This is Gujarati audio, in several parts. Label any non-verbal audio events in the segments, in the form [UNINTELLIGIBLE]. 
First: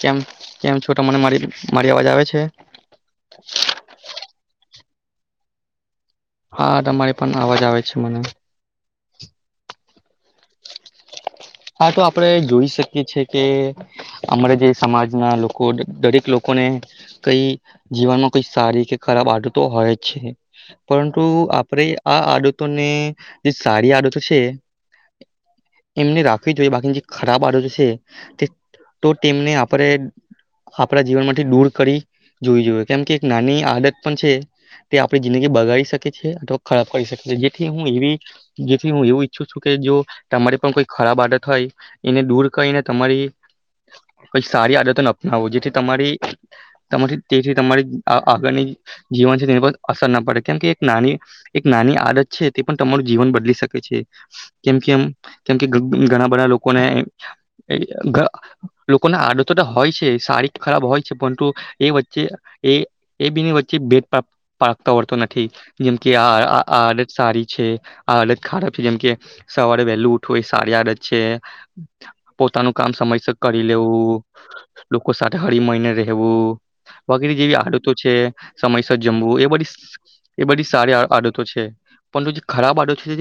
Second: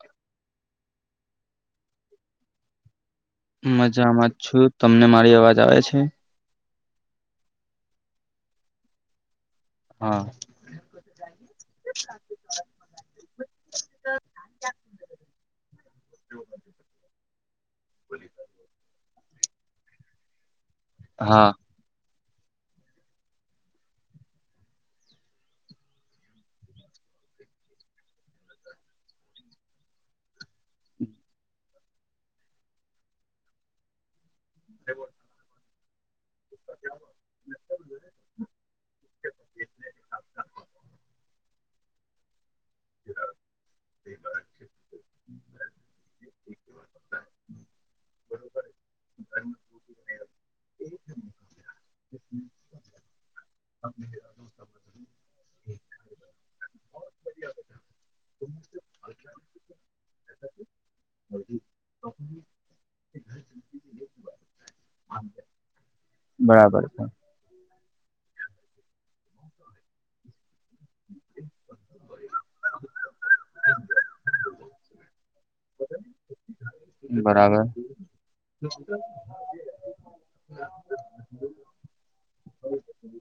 કેમ કેમ છોટા મને મારી મારી અવાજ આવે છે? મજામાં જ છું તમને મારી અવાજ આવે છે? હા તમારી પણ અવાજ આવે છે મને. હા. હા તો આપડે જોઈ શકીએ છે કે, અમારા જે સમાજના લોકો દરેક લોકોને કઈ જીવનમાં કોઈ સારી કે ખરાબ આદત તો હોય છે. પરંતુ હા આપડે આ આડતોને, જે સારી આડતો છે એમને રાખ જો બાકીની જે ખરાબ આદતો છે, તે તો તેમને આપણે આપણા જીવનમાંથી દૂર કરી જોવી જોઈએ કેમ કે એક નાની આદત પણ છે તે આપણી જિંદગી બગાડી શકે ખરાબ કરી શકે છે જેથી હું એવી જેથી હું એવું ઈચ્છું છું કે જો, તમારે પણ કોઈ ખરાબ આડ થાય, એને દૂર કહીને તમારી કઈ સારી આદતો ન આવો જેથી તમારી તેથી તમારી આગળની જીવન છે તેની પર અસર ના પડે કેમકે એક નાની, એક નાની આદત છે તે પણ તમારું જીવન બદલી શકે છે, કેમ કેમ કેમકે ઘણા બધા લોકોને લોકો ના આદતો હોય છે શારી ખરાબ હોય છે પરંતુ, એ વચ્ચે એ એ બી વચ્ચે ભેટ પાતો વતો નથી. જેમ કે આ બરાબર છે આડત સાડી છે. આ આડત ખરાબ છે જેમ કે સવારે વહેલું ઉઠવુંય સારી આડત છે પોતાનું કામ સમયસ કરી લેવું લોકો સાથે હળ મહિને રહેવું વગેરે જેવી બરાબર આડતો છે સમયસર જમવું એ બધી એ બધી સારી આદતો છે પણ જે ખરાબ આદતો છે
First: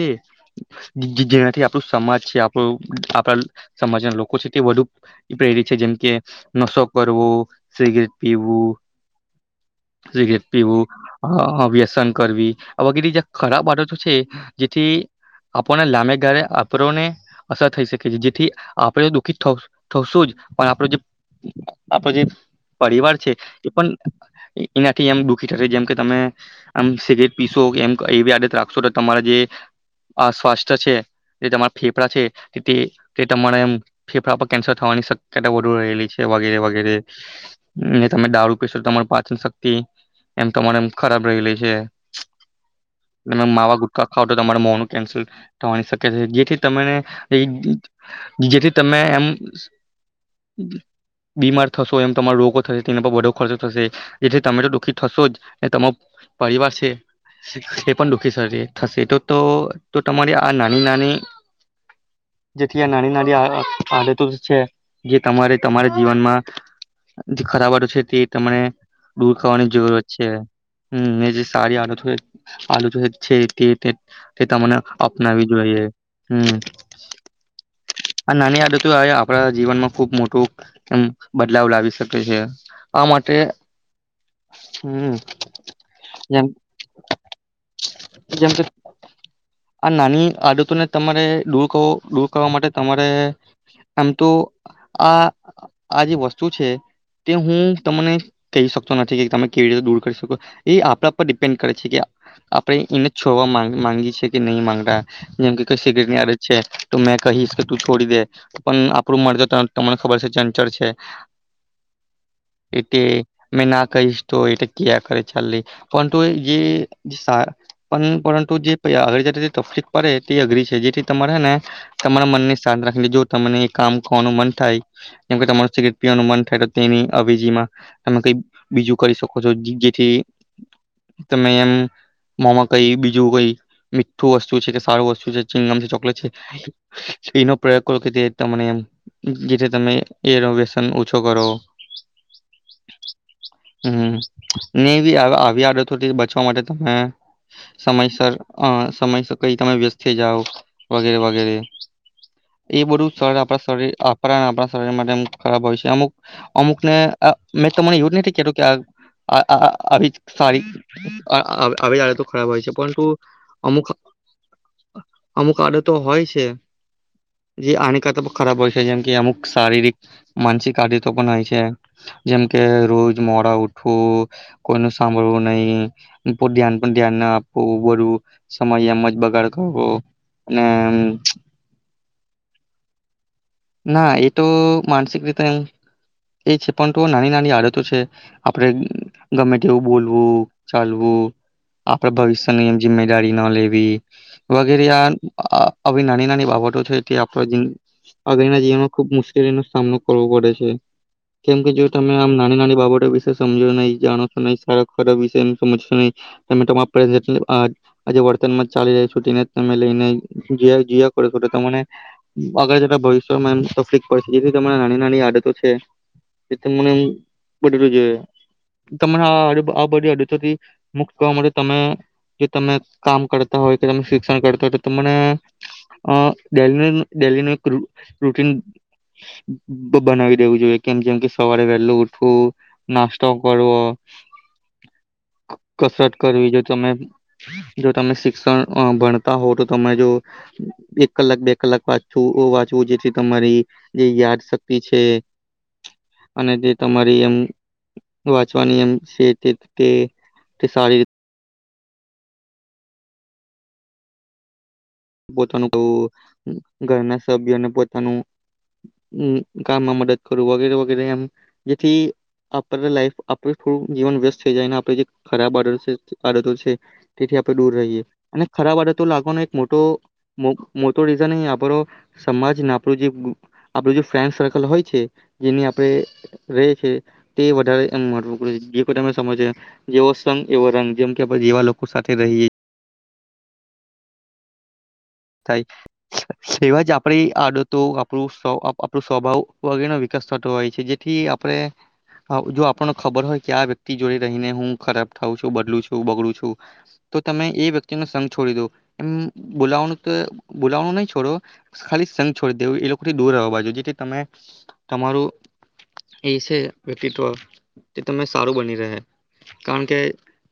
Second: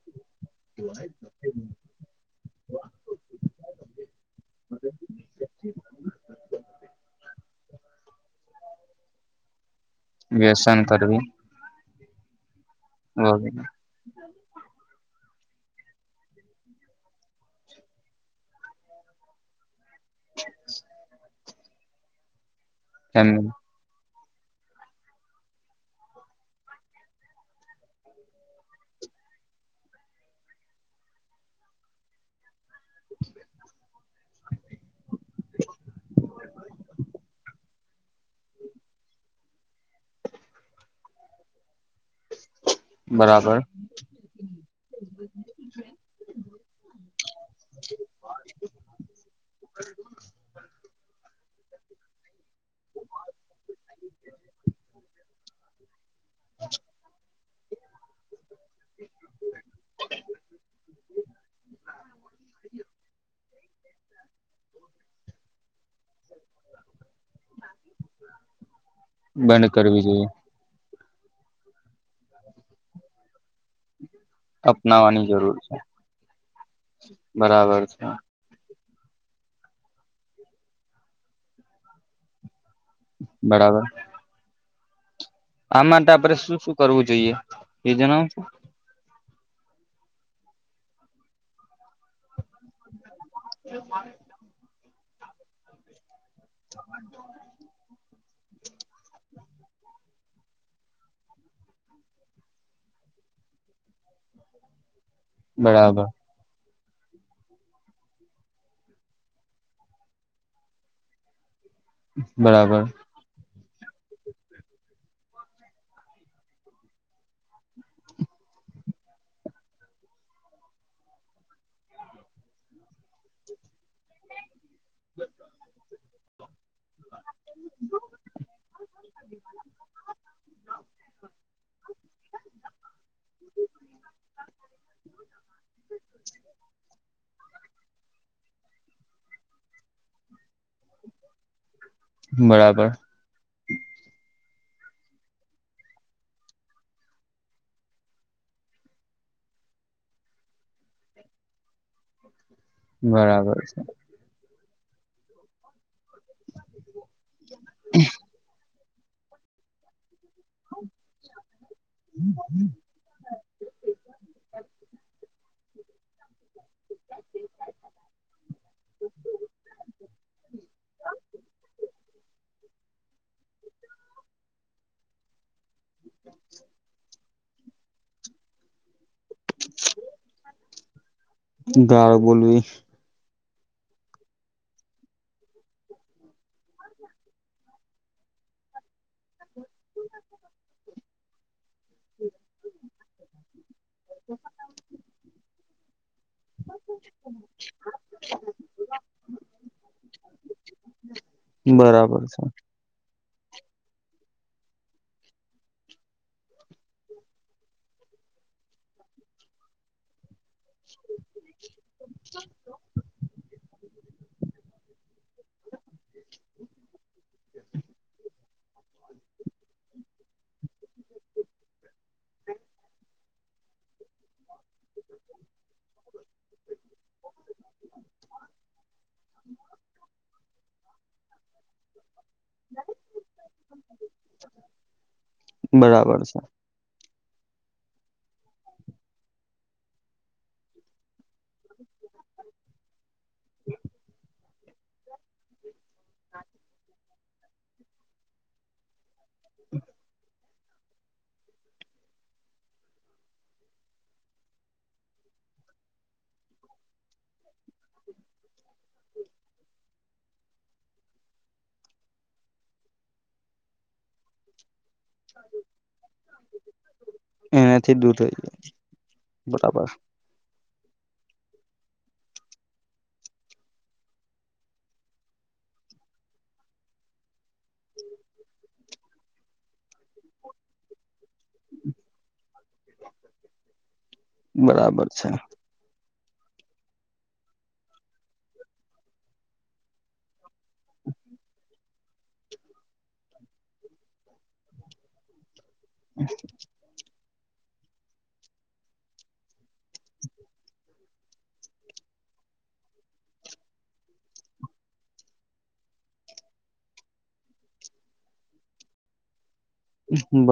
જેનાથી આપણું સમાજ છે આપણા સમાજના લોકો છે તે વધુ પ્રેરિત છે જેમ કે નશો કરવો સિગરેટ પીવું સિગરેટ વ્યસન પીવું કરવી વ્યસન કરવી આગેરે જે ખરાબ બાડતો છે જેથી આપણને લાંબે ગાળે આપણને અસર થઈ શકે છે જેથી આપણે દુઃખિત થવ તોશું જ પણ આપડું જે અપોજીત પરિવાર એમ છે એ પણ એનાથી એમ દુઃખી થશે જેમ કે તમે આમ સિગરેટ પીશોમ એવી આડત રાખશો તો તમારા જે આ સ્વાસ્થ્ય છે જે તમારા ફેફડા છે તે ત મને એમ ફેફડા પર કેન્સર થવાની શક્યતા વધુ રહેલી છે વગેરે વગેરે ને તમે દાારૂ પેશ તમાર પાચન શક્તિ એમ તમારેમ ખરાબ રહીલીે છે તમે બરાબર માવા ગુટકા ખાવ તો તમારે મો નું કેન્સલ થવાની શક્ય છે જેથી તને એ જેથી તમે એમ બીમાર થશો એમ તમારો રોગો થશે તેના પર બો ખર્ચો થશે જેથી તમે તો દુઃખી થશો જ ને ત પરિવાર છે એ પણ દુઃખી છે થશે તો તો તમારી આ નાની નાની જથીી આ નાની નાડી આ આે ત છે જે તમારે તમારા જીવનમાં જે ખરાબટો છે તે તમને દૂર બંધ કરવાની કરવી જરૂરત જોઈએ છે હમ એ જે સારીી આલુ થ આલુ થઈ છે તે તે એ તમને અપનાવાની અપનાવી જરૂર છે જોઈએ હમ બરાબર છે આ નાની આપણા જીવનમાં ખુબ મોટું એ બદલાવ લાવી શકે છે આ માટે બરાબર હમ આ માટે આપડે જેમ શું શું કરવું જોઈએ એ જણાવ છું જેમ કે આ નાની આદતોને તમારે દૂર કવો ડૂર કરવાાવા માટે તમારે આમ તો આ આજે બસ શું છે, તે હું તમને કહી શકતો નથી કે તમે કેવી રીતે દૂર કરી શકો, એ આપણા પર ડિપેન્ડ કરે છે કે આપણે એને છોડવા માંગી છે કે નહીં માંગતા. જેમ કે કોઈ બરાબર સિગરેટ ની આડત છે. તો મેં કહીશ કે તું છોડી દે, પણ આપણું મરજ તમને ખબર છે ચંચલ છે. બરાબર. એટલે મેં ના કહીશ તો એ ક કરે ચા પરંતુ જે પરંતુ જે આગળ તકલીફ પડે તે અઘરી છે જેથી તમારે હે ને. તમારા મનને શાંત રાખીનેે જો તમને એ કામ કરવાનું મન થાય. એમ કતા મનષ કે નુ મન થાય તો તેની અવેજીમાં તમે કઈ બીજું કરી શકો છો જેથી તમે એમ મોમાં કઈ બીજું કઈ મીઠું વસ્તુ છે કે સારું વસ્તુ છેમ છે ચોકલેટ છે. એનો પ્રયોગ કરો કે જે તને જેથી તમે એનોવેશન ઓછો કરો. બરાબર. હમ નહી બી આવી આડતોથી બચવા માટે, તમે સમયસર સમયસર કઈ તમે વ્યસ્ત થઇ જાવ, વગેરે વગેરે. [INAUDIBLE] એ બધું સર બરાબર આપણા છે શરીર આપરા અને આપણા મામ ખરાબ છે અમુ અમુક ને મેં તને એવું જ નથી કું કે આ આવી સારી આવી આડતો ખરાબ હોય છે પરંતુ અમુક, અમુક આડત તો હોય છે. જે આનીિકતો પણ ખરાબ હોય છે જેમ કે અમુક શારીરિક માનસિક આદતો પણ હોય છે જેમકે રોજ મોડા ઉઠવું, કોઈ ન સાંભળવું નહી ધ્યાન પણ ધ્યાન ના આપવું, બધું સમયમ જ બગાડ કરવો અને હમ. ગાર બોલવી. ના એ તો માનસિક રીતે એ છે પરંતુ નાની નાની આદતો છે, આપણે ગમે તેવું બોલવું, ચાલુ વુ. આપડે ભવિષ્યની એમ. જિમમેદારી ન લેવી વગેરે આ આવી નાની નાની બાબતો છે તે આપડ અગરના જીવન ખુબ મુશ્કેલીનો સામનો કરવો પડે છે કેમ કે જો તમે બરાબર આમ છે નાની નાની બાબતો સમજો નહી જાણો છો નહી સારા ખરાબ વિ સમજશો નહી તમે તમા આજે વર્તનમાં ચાલી રહી છોને તમે લઈને જીયા જયા કરો છો તને અગરજત બવી તફ પડ જેથી નાની નાની આદતો છે જે મને બદલું જોઈ આ બધી આદતોથી મુક્ત કરવા માટે તમે જો તમે કામ કરતા હોય કે તમે શિક્ષણ કરતા હોય તમને અ ડેનીનું ડેલીનું એક રૂટ રૂટીન બ બ બનાવી રેવું જોઈએ કેમ જેમ કે સવારે વહેલુ ઉઠ વું નાસ્તો કરવો ક કસરત બરાબર છે કરવી જો તમે જો તમે શિક્ષણ અ ભણતા હોવ તો તમે જો એક કલાક બે કલાક વાંચું ઓ વા જો જે ચિપ તમારી જે યાદ શક તે છે અને તે તમારી એમ વાંચવાની એમ સે તીત કે તે સારી પોતાનું કઉ ઘરના સભ્યોને પોતાનું ઉહ કામમાં મદદ કરું વગેરે વગેરે એમ જેથી આરે લાઈફ આપરે થોડું જીવન વ્યસ્ત થઈ જાય આપરે જે ખરાબ આડતો છે આદતો છે તેથી આપણે દૂર રહીએ અને ખરાબ આડતો લાગવાનો એક મોટ તો બરાબર મોં મોટો રીઝન અહી આપડો સમાજ ને આપણું જે ગુ આપણું જે ફ્રેન્ડ સર્કલ હોય છે જેની આપણે રહે છે તે વધારે એમું [UNINTELLIGIBLE] જે કોઈ તમે સમજો જેવો સંગ એવો રંગ જેમ કે આપણે જેવા લોકો સાથે રહીએ બરાબર. છે થાય એવા જ આપડી આડતો આપણું સવ આપણું સ્વભાવ વગેરેનો વિકાસ થતો હોય છે જેથી, આપરે જો આપણને ખબર હોય કે આ વ્યક્તિ જોડે રહીને હું ખરાબ થઉ છું બદલું છું છું બગડું છું તો તમે એ વ્યક્તિનો સંઘ છોડી દો એમ બોલાવાનું તે બોલાવવાનું નહી છોડો ખાલી સંઘ છોડી દેવું એ લોકોથી દૂરવા બાજુ જેથી તમે તમારું એ છે વ્યક્તિત્વ તે તમે સારું બની રહે. કારણ કે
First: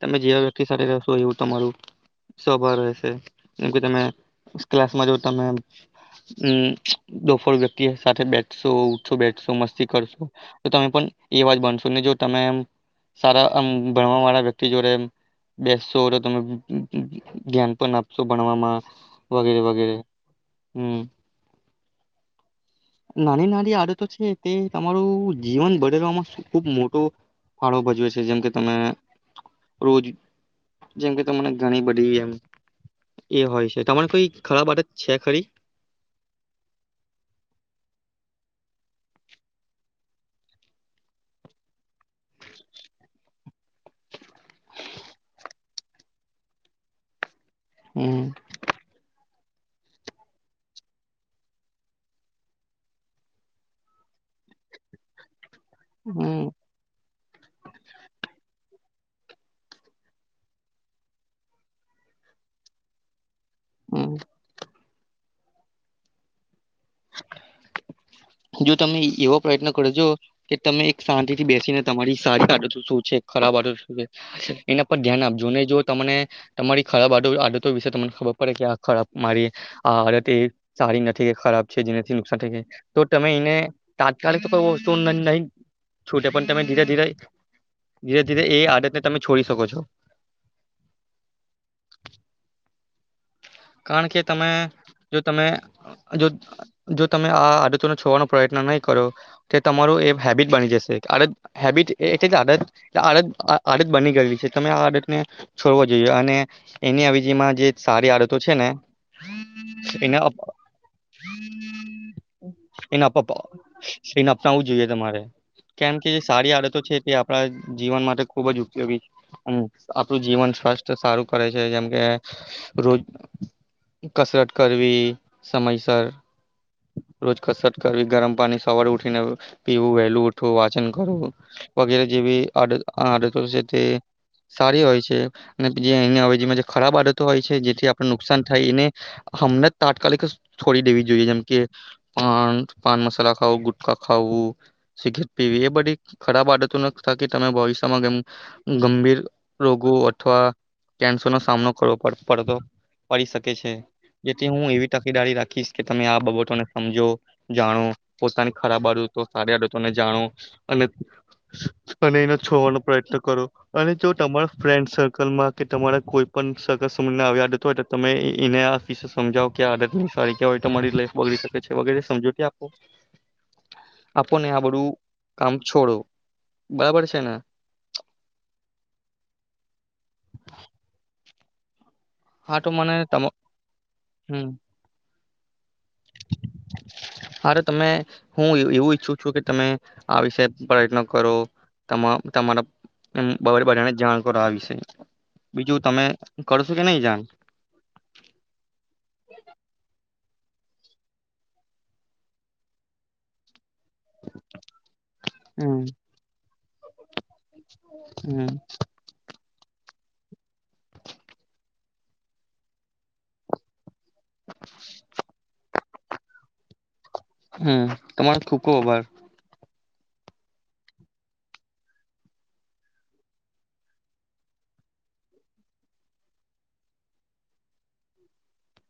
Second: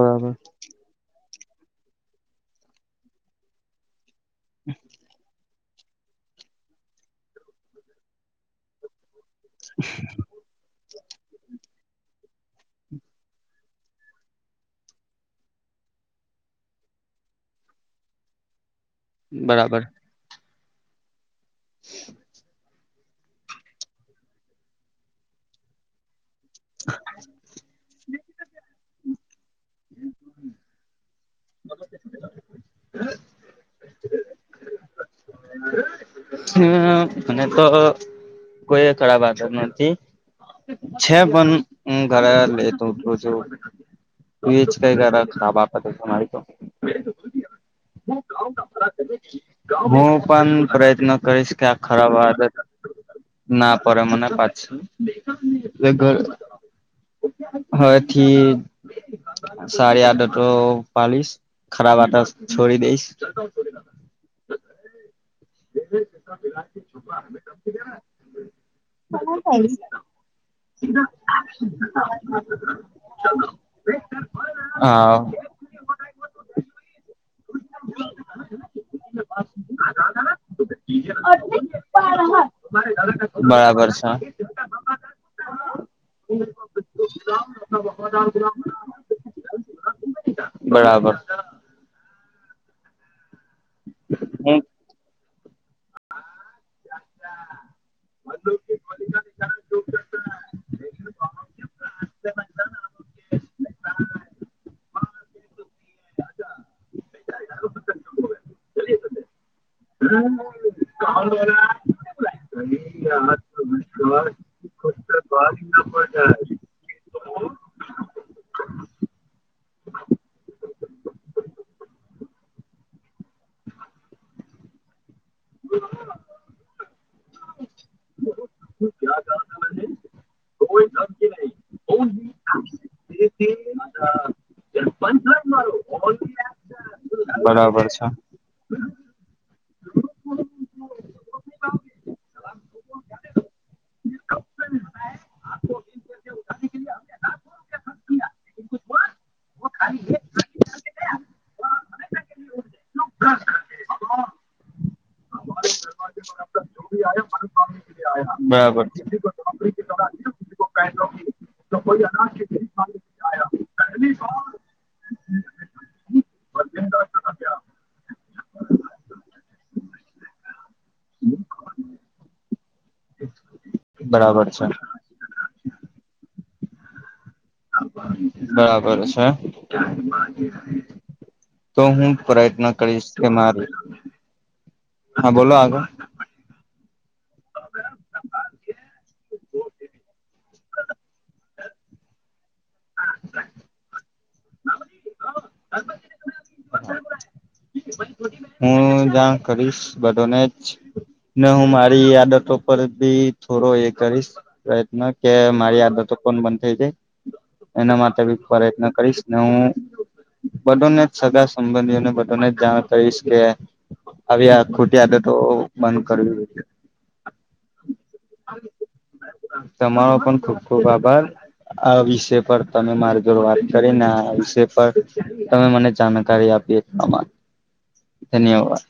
તમે જેવા વ્યક્તિ સાથે રહેશો એવું તમારું સ્વભાવ રહેશે જેમ કે તમે ક્લાસમાં જોતા મે હમ, બપોર વ્યક્તિ સાથે બેઠશો ઉ - શું બેઠુશું મસ્તી કરશું તો તમે પણ એવાજ બનશો ને જો તમે આમ સારા આમ ભણવાવાળા વ્યક્તિ જોડે બેસશો તો તમે ધ્યાન પણ આપશો ભણવામાં વગેરે બરાબર વગેરે. હમ્મ. [UNINTELLIGIBLE] નાની નાની આદતો છે તે, તમારું જીવન બદલવામાં શું ખુબ મોટો ફાળો ભજવે સે. તે જેમકે તમે રોજ જેમ કે તમને ઘણી બધી એમ એ હોય છે, તમારે કોઈ ખરાબ આડત છે ખરી? હમ, મને તો કોઈ ખરાબ આદટ નથી છે પન હું ઘરા લેતોતો છું એજ કઈ ખરાબ આ બાબતે મારે તો હમ [UNINTELLIGIBLE] હું પણ પ્રયત્ન કરીશ કે આ ખરાબ આદત ના પડે મને પાછી. [UNINTELLIGIBLE] હમ હવેથી સારી આદતો પાલીશ, ખરાબ આદત છોડી દઈશ. હમ્મ. જો તમે ઈ એવો પ્રયત્ન હ કરજો કે તમે એક શાંતિ થી બેસીને તમારી સારી આદતો શું છે, ખરાબ આદતો શું છે એના પર ધ્યાન હા. આપજો. ને જો તમને તમારી ખરાબ આદ આદતો વિશે તમને ખબર પડે કે આ ખરાબ મારી આ આદત એ સારી નથી, એ ખરાબ છે જેનાથી નુકસાન થઈ જાય તો તમે એને બરાબર છે. તાત્કાલિક તો [UNINTELLIGIBLE] તો નહી છૂટે પણ તમે ધીરે ધીરે ધીરે ધીરે એ આડતને તમે છોડી શકો છો. બરાબર. કારણ કે તમે હું જો તમે જો જો તમે આ આદતોનો છોડવાનો પ્રયત્ન નહીં કરો, તો તમારું એ હેબિટ બની જશે, આડ હેબિટ એટલે જ આદત આડ આડત બની ગયલી છે, તમે આડ છોડવો જોઈએ, અને એની અજીમાં જે સારી આડ તો છે ને એને એને એને અપનાવવું જોઈએ તમારે. કેમ કે જે સારી આડતો છે તે આપણા જીવન માટે ખુબ જ ઉપયોગી છે, આપણું જીવન સ્વસ્થ સારું કરે છે જેમ કે, રોજ કસરત કરવી. સમયસર. રોજ કસરત કરવી ગરમ પાની સવાર ઉઠીને પીવું વહેલું ઉઠ તો વાચન કરું, વગેરે જેવી અડ તે સારી હોય છે, અને જે અહી હોય જે ખરાબ આદત હોય છે બરાબર જેથી છે. નુકસાન થાય એને. અમને તાત્કાલિક છોડી દેવી જોઈએ જેમ કે પાન પાન મસાલા ખાવું ગુટકા ખાવું સિગરેટ પીવી, એ બધી ખરાબ આદતો, ન થ કે તમે ભવિષ્યમાંમ, ગંભીર રોગો અથવા કેન્સર ન સામનો કરવોડ પડતો પડી શકે છે, જેથી હું એવી તકેદારી રાખીશ કે તમે આ બાબતોને સમજો જાણો. પોતાની બરાબર ખરાબ આડતો સારી આડતોને જાણો. અને અને એને છોડવાનો પ્રયત્ન કરો, અને જો તમારા ફ્રેન્ડ સર્કલમાં કે તમારા કોઈ પણ સગસ આવી આદત તમે એને આ વિ સમજાવો કે આદત સવાયરી લાઈફ બોવી શકે છે વગરે સમજૂતી આપો. બરાબર આપોને આ છે બધું કામ છોડો, બરાબર છે ને. બરાબર છે તો હું હા પ્રયત્ન તો મને કરીશ તમ કે માર હમ હા બોલો આગળ. અરે તમે હું એવું ઈચ્છું છું કે તમે આ વિશે પ્રયત્ન કરો, તમા તમારા બરે બધાને જાણ કરો, આ વિશે બીજું તમે કરશો કે નહી જાણ? હું જાણ કરીશ ને નને હું મારી આદતો પર બી થોડો એ કરીશ, પ્રયત્ન કે હમ મારી આદતો કોણ બન [UNINTELLIGIBLE] એના માટે બી હમ પ્રયત્ન કરીશ ને હું બધોને જ સગા સંબંધીઓને બધાને જ જાણ કહીશ કે, હ ખૂટ્યા હતા તો મન કરો. હમ તમારો ખુબ ખૂબ આભાર. તમારો પણ ખુબ ખુબ આભાર, આ વિષય પર તમે મારી જોડ વાત કરી ને આ વિષ પર તમે મને જાણકારી આપી તમારો ધન્યવાદ.